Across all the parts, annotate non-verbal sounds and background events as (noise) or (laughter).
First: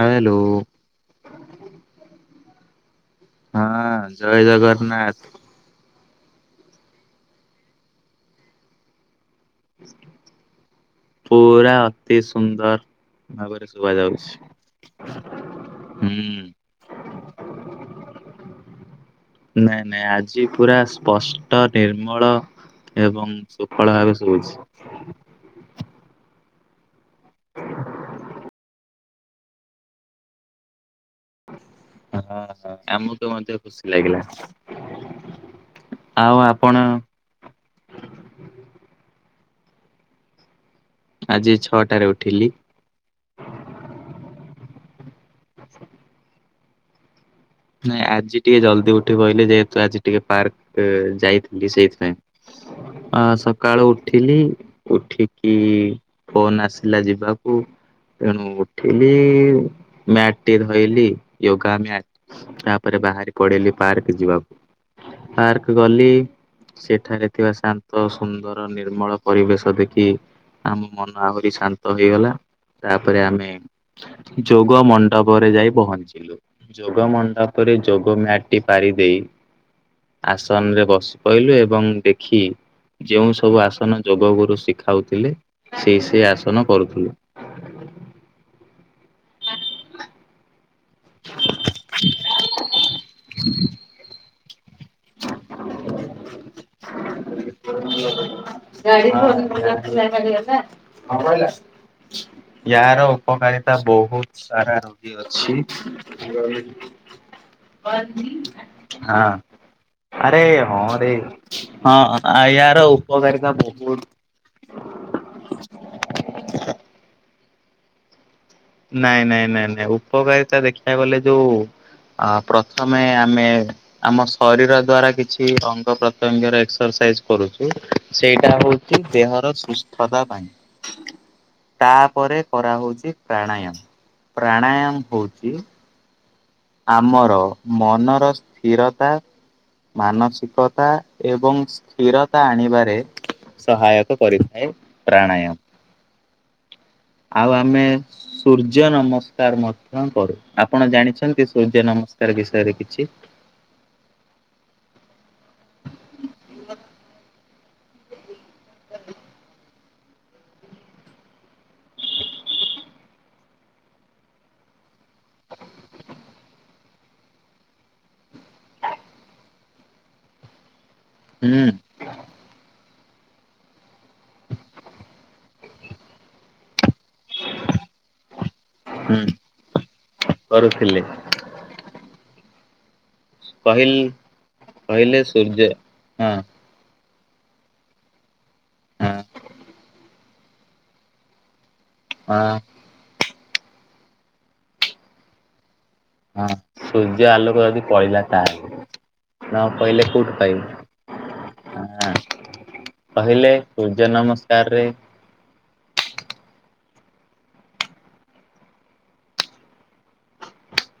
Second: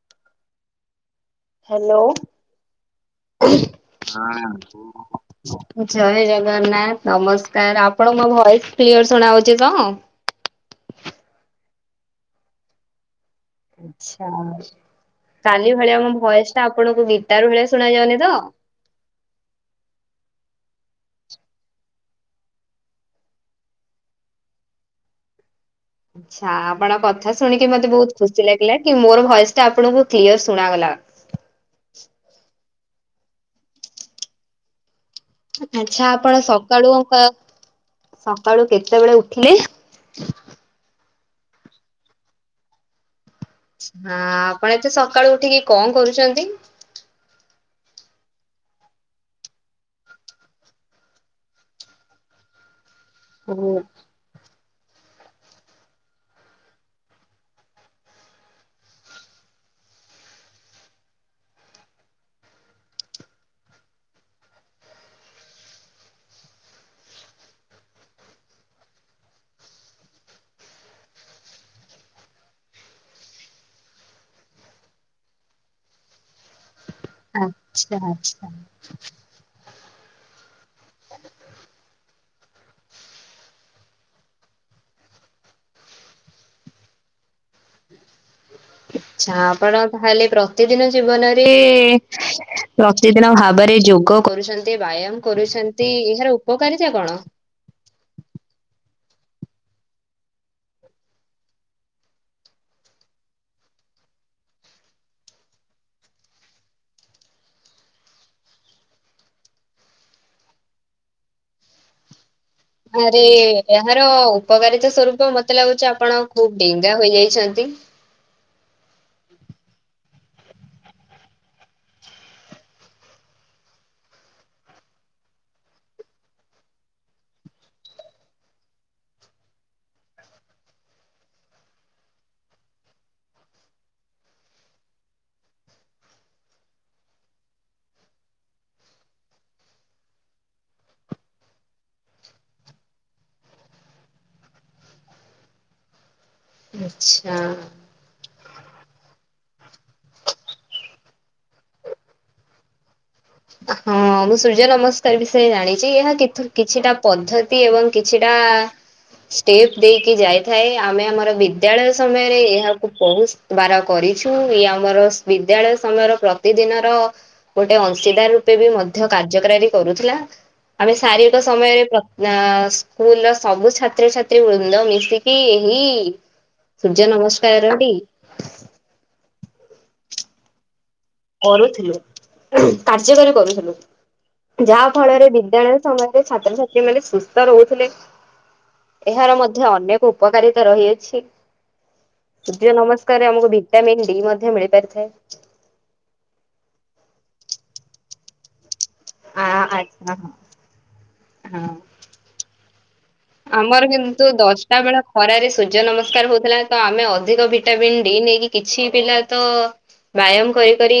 Hello. Hello ହଁ ଜୟ ଜଗନ୍ନାଥ ଜୟ ଜଗନ୍ନାଥ, ନମସ୍କାର ଆପଣଙ୍କୁ ମୋ ଭଏସ କ୍ଲିୟର ଶୁଣାଉଛି। ପୁରା ଅତି ସୁନ୍ଦର। ର ଶୁଭା ଆଚ୍ଛା। ଯାଉଛି। କାଲି ଭଳିଆ ହୁଁ। ମୋ ଭଏସ ଟା ଆପଣଙ୍କୁ ଗୀଟାର ଭଳିଆ ଶୁଣା ଯାଉନି ତ? ନାଇଁ ନାଇଁ ଆଜି ପୁରା ସ୍ପଷ୍ଟ ନିର୍ମଳ ଏବଂ ସୁଫଳ ଭାବେ ସୁଭୁଛି। ଆଛା, ଆପଣଙ୍କ କଥା ଶୁଣିକି ମତେ ବହୁତ ଖୁସି ଲାଗିଲା କି ମୋର ଭଏସ ଟା ଆପଣଙ୍କୁ ବହୁ କ୍ଲିୟର ଶୁଣାଗଲା। ହଁ, ହ, ଆମକୁ ମଧ୍ୟ ଖୁସି ଲାଗିଲା। ଆଛା, ଆପଣ ସକାଳୁ ସକାଳୁ କେତେବେଳେ ଥିଲେ ଆଜି ଛଅଟାରେ ଉଠିଲି। ହଁ, ଆପଣ ଏତେ ସକାଳୁ ଉଠିକି କଣ କରୁଛନ୍ତି? ନାଇଁ ଆଜି ଟିକେ ଜଲଦି ଉଠି ପଇଲି ଯେହେତୁ ଆଜି ଟିକେ ପାର୍କ ଯାଇଥିଲି ସେଇଥିପାଇଁ (unintelligible) ଅ ସକାଳୁ ଉଠିଲି, ଉଠିକି ଫୋନ ଆସିଲା ଯିବାକୁ ତେଣୁ ଉଠିଲି ମ୍ୟାଟ୍ ଟି ଧରଲି ଯୋଗା ମ୍ୟାଟ ତାପରେ ବାହାରି ପଡିଲି ପାର୍କ ଯିବାକୁ, ପାର୍କ ଗଲି। ସେଠାରେ ଥିବା ଶାନ୍ତ, ସୁନ୍ଦର, ନିର୍ମଳ ପରିବେଶ ଦେଖି ଆମ ମନ ଆହୁରି ଶାନ୍ତ ହେଇଗଲା। ତାପରେ ଆମେ ଯୋଗ ମଣ୍ଡପରେ ଯାଇ ପହଞ୍ଚିଲୁ। ଯୋଗ ମଣ୍ଡପରେ, ଆଚ୍ଛା ଯୋଗ ମ୍ୟାଟ୍ ଆଚ୍ଛା। ଟି ପାରି ଦେଇ ଆସନରେ ବସି ପଇଲି ଏବଂ ଦେଖି ଯେଉଁ ସବୁ ଆସନ ଯୋଗ ଗୁରୁ ଶିଖାଉଥିଲେ ସେଇ ସେ ଆସନ କରୁଥିଲୁ। ଆଛା, ଆପଣ ତାହଲେ ପ୍ର ପ୍ରତିଦିନ ଜୀବନରେ, ପ୍ରତିଦିନ ଭାବରେ ଯୋଗ କରୁଛନ୍ତି। ଏତେ ବ୍ୟାୟାମ କରୁଛନ୍ତି ଏହାର ଉପକାରିତା କଣ? (unintelligible) ୟାର ଉପକାରିତା ବହୁତ ସାରା ରୋଗୀ ଅଛି ହଁ ଆରେ ହଁରେ ହଁ ୟାର ଆରେ ଉପକାରିତା ବହୁତ ଏହାର ଉପକାରିତା ସ୍ୱରୂପ ମତେ ଲାଗୁଛି ଆପଣ ଖୁବ ଡେଙ୍ଗା ହୋଇଯାଇଛନ୍ତି। ନାଇଁ ନାଇଁ ନାଇଁ ନାଇଁ ଉପକାରିତା ଦେଖିବାକୁ ଗଲେ ଯୋଉ ଅ ପ୍ରଥମେ ଆମେ ଆମ ଶରୀର ଦ୍ଵାରା କିଛି ଅଙ୍ଗ ପ୍ରତ୍ୟଙ୍ଗରର ଏକ୍ସରସ କରୁୁଚୁ ସେଇଟା ହଉଛି ଦେହର ସୁସ୍ଥତା ପାଇଁ। (inaudible) ତାପରେ କରାହଉଛି ପ୍ରାଣାୟାମ, ପ୍ରାଣାୟାମ ହଉଛି ଆମର ମନର ସ୍ଥିରତା ମାନସିକତା ଏବଂ ସ୍ଥିରତା ଆଣିବାରେ ସହାୟକ କରିଥାଏ ପ୍ରାଣାୟମ। ଆଚ୍ଛା ଆଉ ଆମେ ସୂର୍ଯ୍ୟ ନମସ୍କା ମଧ୍ୟ କରୁ ଆପଣ ଜାଣିଛନ୍ତି, ସୂର୍ଯ୍ୟ ନମସ୍କାର ବିଷୟରେ କିଛି? ହଁ ମୁଁ ସୂର୍ଯ୍ୟ ନମସ୍କାର ବିଷୟରେ ଜାଣିଛି, ଏହା କିଛିଟା ପଦ୍ଧତି ଏବଂ କିଛି ଏଟା ଷ୍ଟେପ୍ ଦେଇକି ଯାଇଥାଏ, ଆମେ ଆମର ବିଦ୍ୟାଳୟ ସମୟରେ ଏହାକୁ ବହୁତ ବାର କରିଛୁ, ଇଏ ଆମ ଆମର ବିଦ୍ୟାଳୟ ସମୟର ପ୍ରତିଦିନର ଗୋଟେ ଅ (unintelligible) ରୂପେ ବି ମଧ୍ୟ କାର୍ଯ୍ୟକାରୀ କରୁଥିଲା, ଆମେ ଶାରୀରିକ ହୁଁ ସମୟରେ ପ୍ର ସ୍କୁଲର ସବୁ ଛାତ୍ରଛାତ୍ରୀ ବୃନ୍ଦ ମିଶିକି ଏହି ସୂର୍ଯ୍ୟ ନମସ୍କାର ଟି ହୁଁ କରୁଥିଲେ। କରୁଥିଲୁ କା? କାର୍ଯ୍ୟକାରୀ କରୁଥିଲୁ କହିଲ ଯାହା କହିଲେ ଫଳରେ ସୂର୍ଯ୍ୟ ବିଦ୍ୟାଳୟ ସମୟରେ ହଁ ଛାତ୍ରଛାତ୍ରୀ ମାନେ ସୁ ତ ରହୁଥିଲେ ହଁ ଏହାର ମଧ୍ୟ ଅନେକ ଉପକାରିତା ରହିଅଛି। ହଁ ସୂର୍ଯ୍ୟ ନମସ୍କାରରେ ଆମକୁ ଭିଟାମିନ୍ ଡି ମଧ୍ୟ ମିଳି ପାରିଥାଏ। ହଁ ସୂର୍ଯ୍ୟ ଆଲୋକ ଯଦି ପଇଲା ତାହେଲେ ଆ ନ ପଇଲେ ଆଚ୍ଛା ହଁ କୋଉଠୁ ପାଇବୁ? ହଁ। କହିଲେ ଆମର ସୂର୍ଯ୍ୟ କିନ୍ତୁ ଦଶଟା ନମସ୍କାରରେ ବେଳେ ଖରାରେ ସୂର୍ଯ୍ୟ ନମସ୍କାର ହଉଥିଲା। ତ ଆମେ ଅଧିକ ଭିଟାମିିନ ଡି ନେଇକି କିଛି ପିଲା ତ ବ୍ୟାୟାମ କରି କରି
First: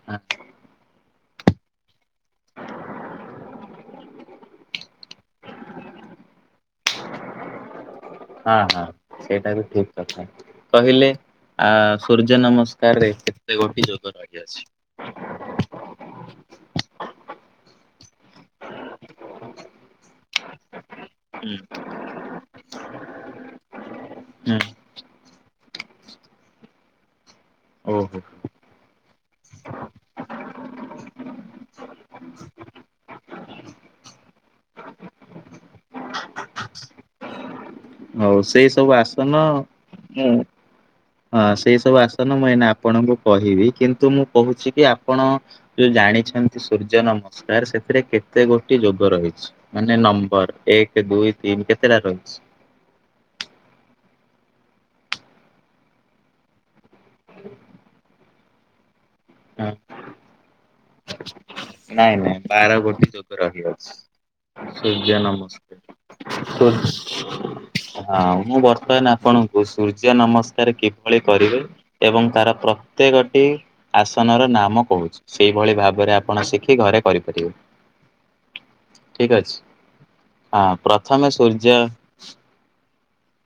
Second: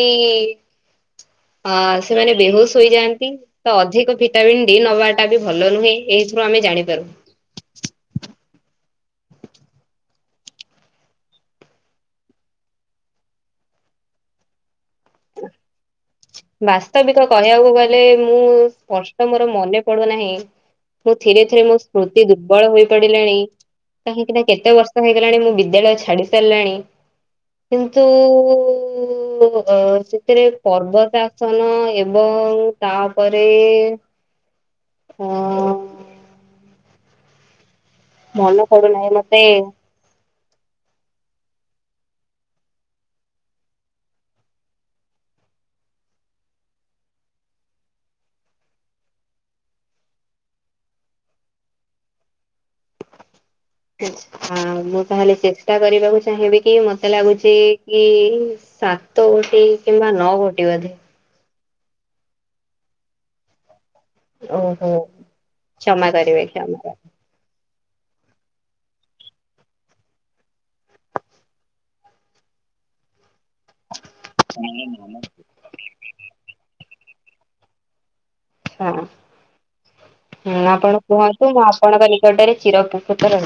ଅ ସେମାନେ ବେହୋସ୍ ହୋଇଯାଆନ୍ତି ତ ଅଧିକ ଭିଟାମିିନ ଡି ନବାଟା ବି ଭଲ ନୁହେଁ। ଏଇଥିରୁ ଆମେ ଜାଣିପାରୁ। ହଁ ହଁ ସେଇଟା ବି ଠିକ କଥା କହିଲେ ଆ ସୂର୍ଯ୍ୟ ନମସ୍କାରରେ କେତେ ଗୋଟିଏ ଯୋଗ ଲାଗି ଅଛି? ବାସ୍ତବିକ କହିବାକୁ ଗଲେ ମୁଁ ସ୍ପଷ୍ଟ ମୋର ମନେ ପଡୁନାହିଁ। ମୁଁ ଧିରେ ଧିରେ ହୁଁ। ମୋ ସ୍ମୃତି ଦୁର୍ବଳ ହୋଇ ପଡିଲାଣି କାହିଁକିନା କେତେ ବର୍ଷ ହେଇ ଲାଣି ମୁଁ ବିଦ୍ୟାଳୟ ଛାଡି ସାରିଲାଣି। କିନ୍ତୁ ଓହୋ ଅ ସେଥିରେ ପର୍ବତ ଆସନ, ଏବଂ ତାପରେ ହଁ! ହଉ ମନ ସେଇ ସବୁ ପଡ଼ୁନାହି ଆସନ ମତେ ମୁଁ ହଁ (inaudible) ହଁ ସେଇ ସବୁ ଆସନ ମୁଁ ଏଇନା ଆପଣଙ୍କୁ କହିବି କିନ୍ତୁ ମୁଁ କହୁଛି କି ଆପଣ ଯୋଉ ଜାଣି ସେମିତି ସୂର୍ଯ୍ୟ ନମସ୍କାର ସେଥିରେ କେତେ ଗୋଟି ଯୋଗ ରହିଛି? ମାନେ ନମ୍ବର ଏକ ଦୁଇ ଦୁଇ ତିନ କେତେଟା ରହିଚି? ଆଉ ମୁଁ ତାହେଲେ ଚେଷ୍ଟା କରିବାକୁ ଚାହିଁବି କି ମତେ ଲାଗୁଛି କି ସାତ ଗୋଟି କିମ୍ବା ନଅ ଗୋଟି ବୋଧେ! ନାଇଁ ନାଇଁ ବାର ଗୋଟି ଯୋଗ ରହିଅଛି! ଓହୋ ସୁର୍ଯ୍ୟ ନମସ୍କାର! କ୍ଷମା କରିବେ ହଁ କ୍ଷମା ମୁଁ ବର୍ତ୍ତମାନ ଆପଣଙ୍କୁ ସୂର୍ଯ୍ୟ ନମସ୍କାର କିଭଳି କରିବେ ଏବଂ ତାର ପ୍ରତ୍ୟେକଟି ଆସନର ନାମ କହୁଛି ସେଇଭଳି ଭାବରେ ଆପଣ ସି କିକି ଘରେ କରିପାରିବେ! ହଁ, ଠିକ ଅଛି। ହୁଁ ହଁ ଆପଣ ପ୍ରଥମେ କୁହନ୍ତୁ ମୁଁ ସୂର୍ଯ୍ୟ ଆପଣଙ୍କ ନିକଟରେ ଚିରଉପ ସୁଟ (inaudible)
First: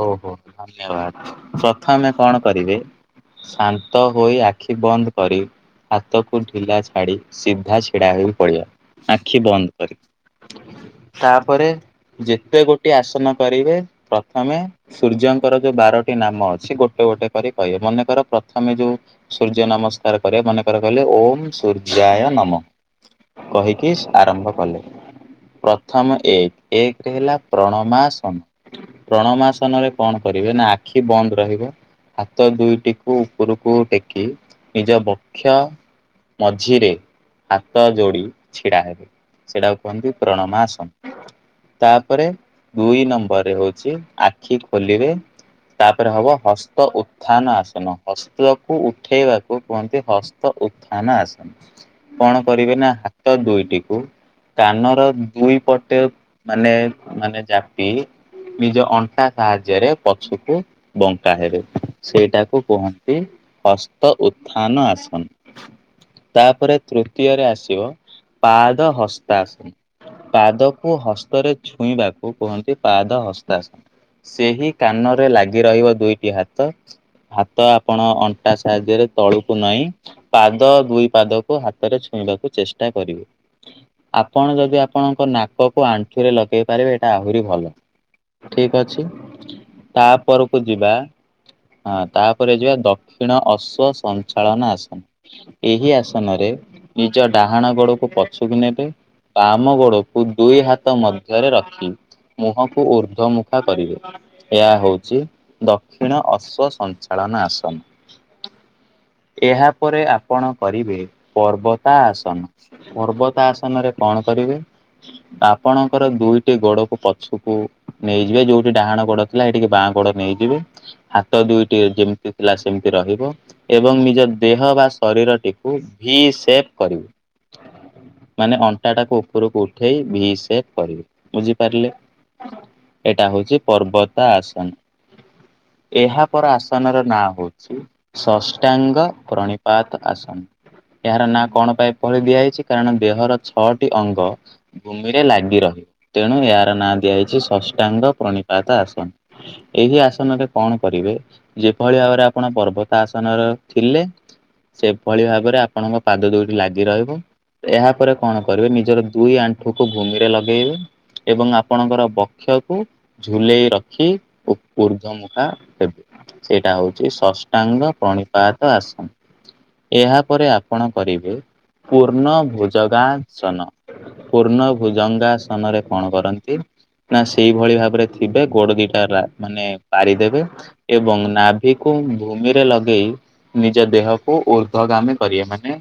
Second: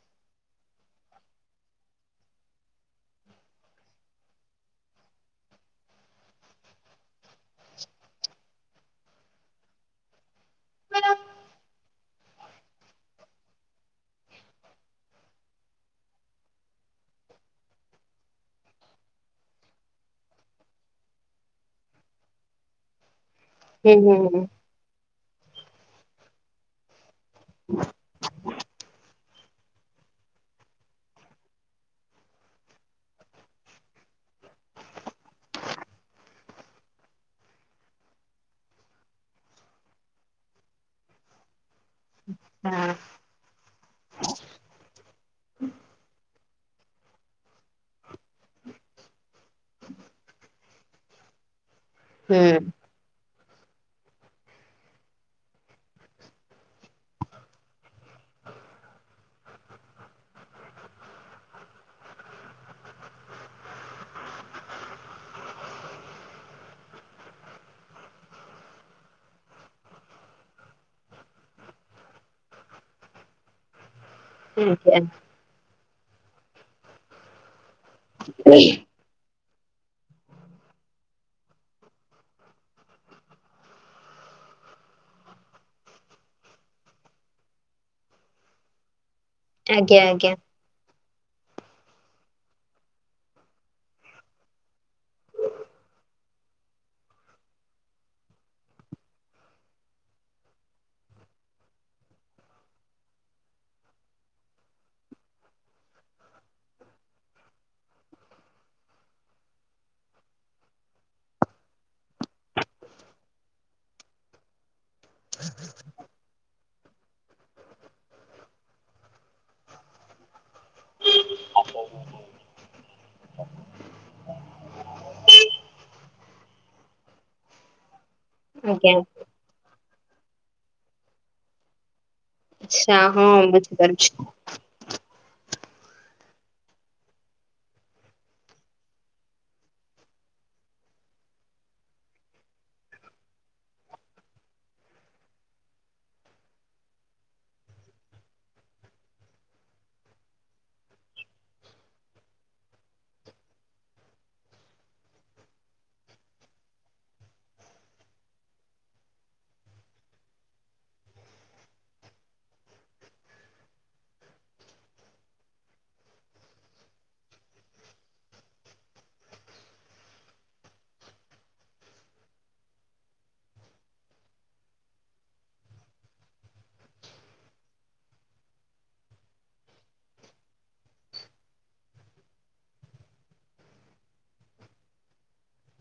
ଓହୋ ଧନ୍ୟବାଦ ପ୍ରଥମେ କଣ କରିବେ ଶାନ୍ତ ହୋଇ ଆଖି ବନ୍ଦ କରି ହାତକୁ ଢିଲା ଛାଡି ସିଧା ଛିଡା ହୋଇ ପଡ଼ିବେ ଆଖି ବନ୍ଦ କରି! ତାପରେ ଯେତେ ଗୋଟିେ ଆସନ କରିବେ -ପ୍ର - ପ୍ରଥମେ ସୂର୍ଯ୍ୟଙ୍କର ଯୋଉ ବାରଟି ନାମ ଅଛି ଗୋଟେ ଗୋଟେ କରି କହିବେ ମନେକର ପ୍ରଥମେ ଯୋଉ ସୂର୍ଯ୍ୟ ନମସ୍କାର କରିବେ ମନେକର କହିଲେ ଓମ୍ ସୂର୍ଯ୍ୟାୟ ନମଃ! କହିକି ହୁଁ ହୁଁ ହୁଁ ଆରମ୍ଭ କଲେ ପ୍ରଥମ ଏକ ଏକ ଏକରେ ହେଲା ପ୍ରଣମା ଆସନ! ପ୍ରଣମା ଆସନରେ କଣ କରିବେ ନା ଆଖି ବନ୍ଦ ରହିବ ହାତ ଦୁଇଟିକୁ ଉପରକୁ ଟେକି ନିଜ ବକ୍ଷ ମଝିରେ ହାତ ଯୋଡି ଛିଡା ହେବ ସେଟାକୁ କୁହନ୍ତି ପ୍ରଣମା ଆସନ ତା ପରେ ଦୁଇ ନମ୍ବରରେ ହଉଛି ଆଖି ଖୋଲିବେ ତାପରେ ହବ ହସ୍ତ ଉତ୍ଥାନ ଆସନ ହସ୍ତକୁ ଉଠେଇବାକୁ କୁହନ୍ତି ହସ୍ତ ଉତ୍ଥାନ ଆସନ! କଣ ହଁ କରିବେ ନା ହାତ ଦୁଇଟିକୁ କାନର ଦୁଇ ପଟେ ମାନେ ମାନେ ଚାପି ନିଜ ଅଣ୍ଟା ସାହାଯ୍ୟରେ ପଛୁକୁ ବଙ୍କା ହେବେ ସେଇଟାକୁ କୁହନ୍ତି ହସ୍ତ ଉତ୍ଥାନ ଆସନ! ତାପରେ ତୃତୀୟରେ ଆସିବ ପାଦ ହସ୍ତାସନ। ପାଦକୁ ହସ୍ତରେ ଛୁଇଁବାକୁ କୁହନ୍ତି ପାଦ ହସ୍ତାସନ, ସେହି ହୁଁ କାନରେ ଲାଗି ରହିବ ଦୁଇଟି ହାତ ହାତ ଆପଣ ଅଣ୍ଟା ସାହାଯ୍ୟରେ ତଳୁ କୁ ନଇଁ ପାଦ ଦୁଇ ପାଦକୁ ହାତରେ ଛୁଇଁବାକୁ ଚେଷ୍ଟା କରିବେ। ଆପଣ ଯଦି ଆପଣଙ୍କ ନାକକୁ ଆଣ୍ଠୁରେ ଲଗେଇ ପାରିବେ ଏଇଟା ଆହୁରି ଭଲ। ଠିକ ଅଛି, ଆଜ୍ଞା ଆଜ୍ଞା ଆଜ୍ଞା ତାପରକୁ ଯିବା। ହଁ, ତାପରେ ଯିବା ଦକ୍ଷିଣ ଅଶ୍ୱ ସଞ୍ଚାଳନ ଆସନ ଏହି ଆସନରେ ରେ ନିଜ ଡାହାଣ ଗୋଡକୁ ପଛୁ କୁ ନେବେ। ବାମ ଗୋଡକୁ ଦୁଇ ହାତ ମଧ୍ୟରେ ରଖି ମୁହଁ କୁ ଉର୍ଦ୍ଧ୍ୱମୁଖା କରିବେ ଏହା ହଉଛି ଦକ୍ଷିଣ ଅଶ୍ଵ ସଞ୍ଚାଳନ ଆସନ। (inaudible) ଏହା ପରେ ଆପଣ କରିବେ ପର୍ବତା ଆସନ, ପର୍ବତା ଆସନରେ କଣ କରିବେ? ଆପଣଙ୍କର ଦୁଇଟି ଗୋଡକୁ ପଛୁକୁ ନେଇଯିବେ ଯୋଉଠି ଡାହାଣ ଗୋଡ ଥିଲା ସେଠିକି ବାଁ ଗୋଡ ନେଇଯିବେ ହାତ ଦୁଇଟି ଯେମିତି ଥିଲା ସେମିତି ରହିବ ଏବଂ ନିଜ ଦେହ ବା ଶରୀରଟିକୁ ଭିସେପ କରିବେ। (inaudible) ମାନେ ଅଣ୍ଟାଟାକୁ ଉପରକୁ ଉଠେଇ ଭିସେପ କରିବେ। ବୁଝିପାରିଲେ? ହଁ ଏଟା ହେଉଚି ବୁଝିପାରୁଛି ପର୍ବତା ଆସନ। (inaudible) ଏହାପର ଆସନର ନାଁ ହଉଛି ଷଷ୍ଟାଙ୍ଗ ପ୍ରଣିପାତ ଆସନ। ଏହାର ନାଁ କଣ ପାଇଁ ଏପରି ଦିଆ ହେଇଚି କାରଣ ଦେହର ଛଅଟି ଅଙ୍ଗ ଭୂମିରେ ଲାଗି ରହେ। ତେଣୁ ୟାର ନାଁ ଦିଆଇ ଷଷ୍ଟାଙ୍ଗ ପ୍ରଣିପାତ ଆସନ ଏହି ଆସନରେ କଣ କରିବେ ଯେଭଳି ଭାବରେ ଆପଣ ପର୍ବତା ଆସନରେ ଥିଲେ। ସେଭଳି ଭାବରେ ଆପଣଙ୍କ ପାଦ ଦୁଇଟି ଲାଗି ରହିବ। ଏହାପରେ କଣ କରିବେ ନିଜର ଦୁଇ ଆଣ୍ଠୁକୁ ଭୂମିରେ ଲଗେଇବେ ଏବଂ ଆପଣଙ୍କର ପକ୍ଷକୁ ଝୁଲେଇ ରଖି ଉ ଉର୍ଦ୍ଧ ମୁଖା ହେବେ। ସେଇଟା ହଉଛି ଷଷ୍ଟାଙ୍ଗ ପ୍ରଣିପାତ ଆସନ। ଏହାପରେ ଆପଣ କରିବେ ପୂର୍ଣ ଭୋଜଗାସନ। ପୂର୍ଣ ଭୁଜଙ୍ଗାସନରେ କଣ କରନ୍ତି? ନା ସେଇଭଳି ଭାବରେ ଥିବେ ଗୋଡ ଦିଟା ରା ମାନେ ପାରିଦେବେ ଏବଂ ନାଭିକୁ ଭୂମିରେ ଲଗେଇ ନିଜ ଦେହକୁ ଉର୍ଦ୍ଧଗାମୀ କରିବେ। ମାନେ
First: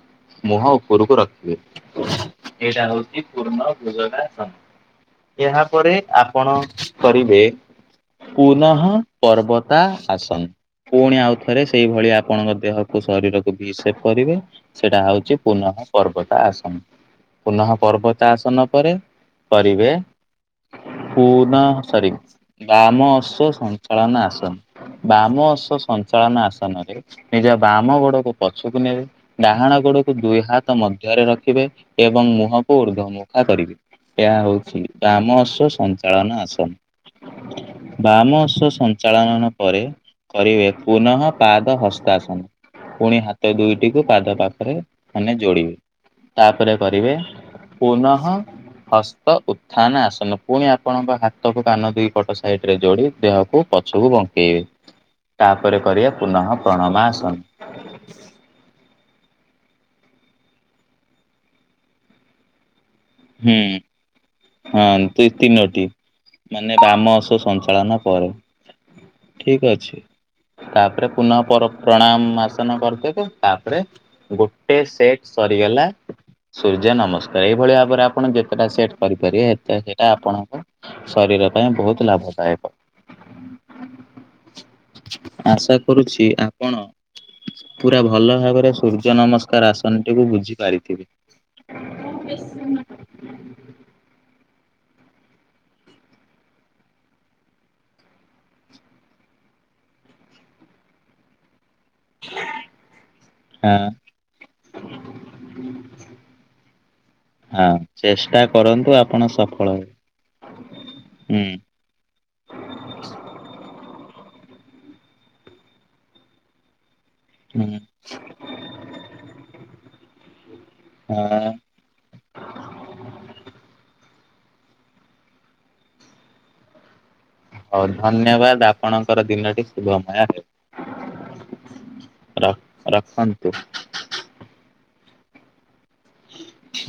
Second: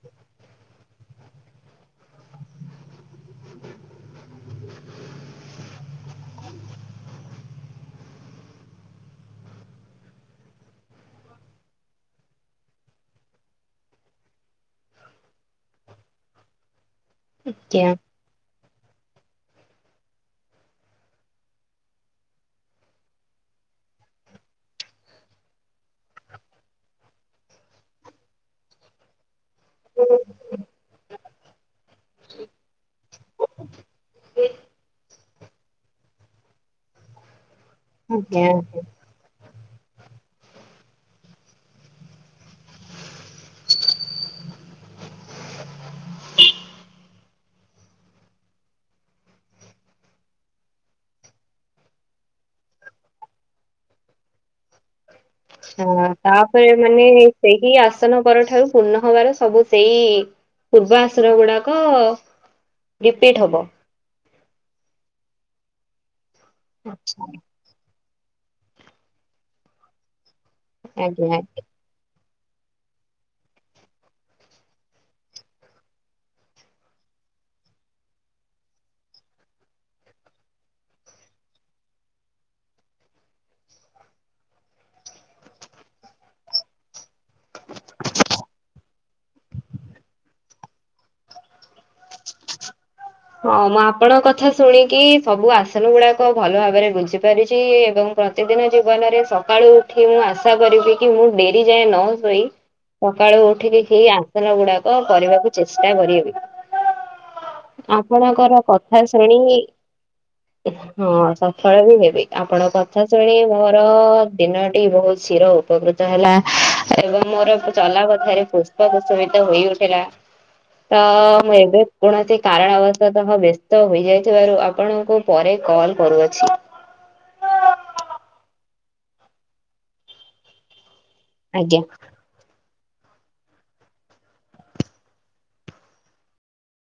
ମୁହଁ ଉପରକୁ ରଖିବେ ଏଇଟା ହଉଛି ପୂର୍ଣ୍ଣ ଭୁଜଙ୍ଗାସନ। ଏହା ପରେ ଆପଣ କରିବେ। ପୁର୍ନହ ପର୍ବତା ଆସନ। ପୁଣି ଆଉଥରେ ସେଇଭଳିଆ ଆପଣଙ୍କ ଦେହକୁ ଶରୀରକୁ ଭିସେପ କରିବେ ସେଇଟା ହଉଛି ପୁନଃ ପର୍ବତ ଆସନ ପୁନଃ ଆଜ୍ଞା। ପର୍ବତ ଆସନ ପରେ କରିବେ ପୁନ ସରି ଗାମ ଅସ୍ୱ ସଞ୍ଚାଳନ ଆସନ। ବାମ ଅଶ ସଞ୍ଚାଳନ ଆସନରେ ନିଜ ବାମ ଗୋଡକୁ ପଛକୁ ନେବେ ଡ଼ାହାଣ ଗୋ ଗୋଡକୁ ଦୁଇ ହାତ ମଧ୍ୟରେ ରଖିବେ ଏବଂ ମୁହଁକୁ ଉର୍ଦ୍ଧ୍ୱ ମୁଖା କରିବେ। ଏଇା ହଉଛି ବାମ ସ ସଞ୍ଚାଳନ ଆସନ ବାମ ଅସ୍ଵ ଆଚ୍ଛା ସଞ୍ଚାଳନ ପରେ କରିବେ ପୁନଃ ପାଦ ହସ୍ତାଶନ। ପୁଣି ହାତ ଦୁଇଟିକୁ ପାଦ ପାଖରେ ମାନେ ଯୋଡ଼ିବେ। ତାପରେ କରିବେ ପୁନଃ ହସ୍ତ ଉତ୍ଥାନ ଆସନ। ପୁଣି ଆପଣଙ୍କ ହାତକୁ କାନ ଦିଇ ପଟ ସାଇଡ ରେ ଯୋଡ଼ି ଦେହକୁ ପଛକୁ ବଙ୍କେଇବେ। ତାପରେ କରିବା ପୁନଃ ତାପରେ ପ୍ରଣମା ମାନେ ଆସନ। ସେହି ଆସନ ପର ଠାରୁ ପୂର୍ଣ୍ଣ ହବାର ସବୁ ସେଇ ପୂର୍ବ ଆଶ୍ର ଗୁଡ଼ାକ ରିପିଟ୍ ହୁଁ ହବ। ହଁ ଦୁଇ, ତିନୋଟି ମାନେ ବାମ ଆଚ୍ଛା ସୋ ସଞ୍ଚାଳନ ପରେ ଠିକ୍ ଅଛି ତାପରେ, ଆଜ୍ଞା ପୁନଃ ଆଜ୍ଞା ପର ପ୍ରଣାମ ଆ ସନ କରିଦେବେ। ତାପରେ ଗୋଟେ ସେଟ୍ ସରିଗଲା। ସୂର୍ଯ୍ୟ ନମସ୍କାର ଏଇଭଳି ଭାବରେ ଆ ଆପଣ ଯେତେଟା ସେଟ୍ କରିପାରିବେ ଏ ତେ ସେଟା ଆପଣଙ୍କ ଶରୀର ପାଇଁ ବହୁତ ଲାଭଦାୟକ। (inaudible) ଆଶା କରୁଛି ଆପଣ ପୁରା ଭଲ ଭାବରେ ସୂର୍ଯ୍ୟ ନମସ୍କାର ଆସନଟିକୁ ବୁଝି ପାରିଥିବେ। (inaudible) ହଁ ମୁଁ ଆପଣଙ୍କ କଥା ଶୁଣିକି ସବୁ ଆସନ ଗୁଡାକ ଭଲ ଭାବରେ ବୁଝିପାରିଛି ଏବଂ ପ୍ରତିଦିନ ଜୀବନରେ ସକାଳୁ ଉଠି ମୁଁ ଆଶା କରିବି କି ମୁଁ ଡେରି ଯାଏଁ ନ ଶୋଇ ସକାଳୁ ହଁ ଉଠିକି ହେଇ ଆସନ ଗୁଡ଼ାକ କରିବାକୁ ଚେଷ୍ଟା କରିବି। ହଁ ଚେଷ୍ଟା ଆପଣଙ୍କର କରନ୍ତୁ କଥା ଆପଣ ଶୁଣି ସଫଳ ହେବେ। ହଁ ହୁଁ ସଫଳ ବି ହେବେ। ଆପଣ କଥା ଶୁଣି ମୋର ଦିନଟି ବହୁତ ଶୀର ଉପକୃତ ହେଲା। ଏବଂ ମୋର ହୁଁ ଚଲା ପଥରେ ପୁଷ୍ପ କୁଶମିତ ହୋଇ ଉଠିଲା। ଆ ବେ କୌଣସି କାରଣବଶତଃ ବ୍ୟସ୍ତ ହୋଇଯାଇଥିବାରୁ ଆପଣଙ୍କୁ ପରେ କଲ କରୁଅଛି। (inaudible) ହଉ ଧନ୍ୟବାଦ ଆପଣଙ୍କର ଦିନଟି ଶୁଭମୟ ହେବ। ଆଜ୍ଞା। ରଖନ୍ତୁ। (inaudible)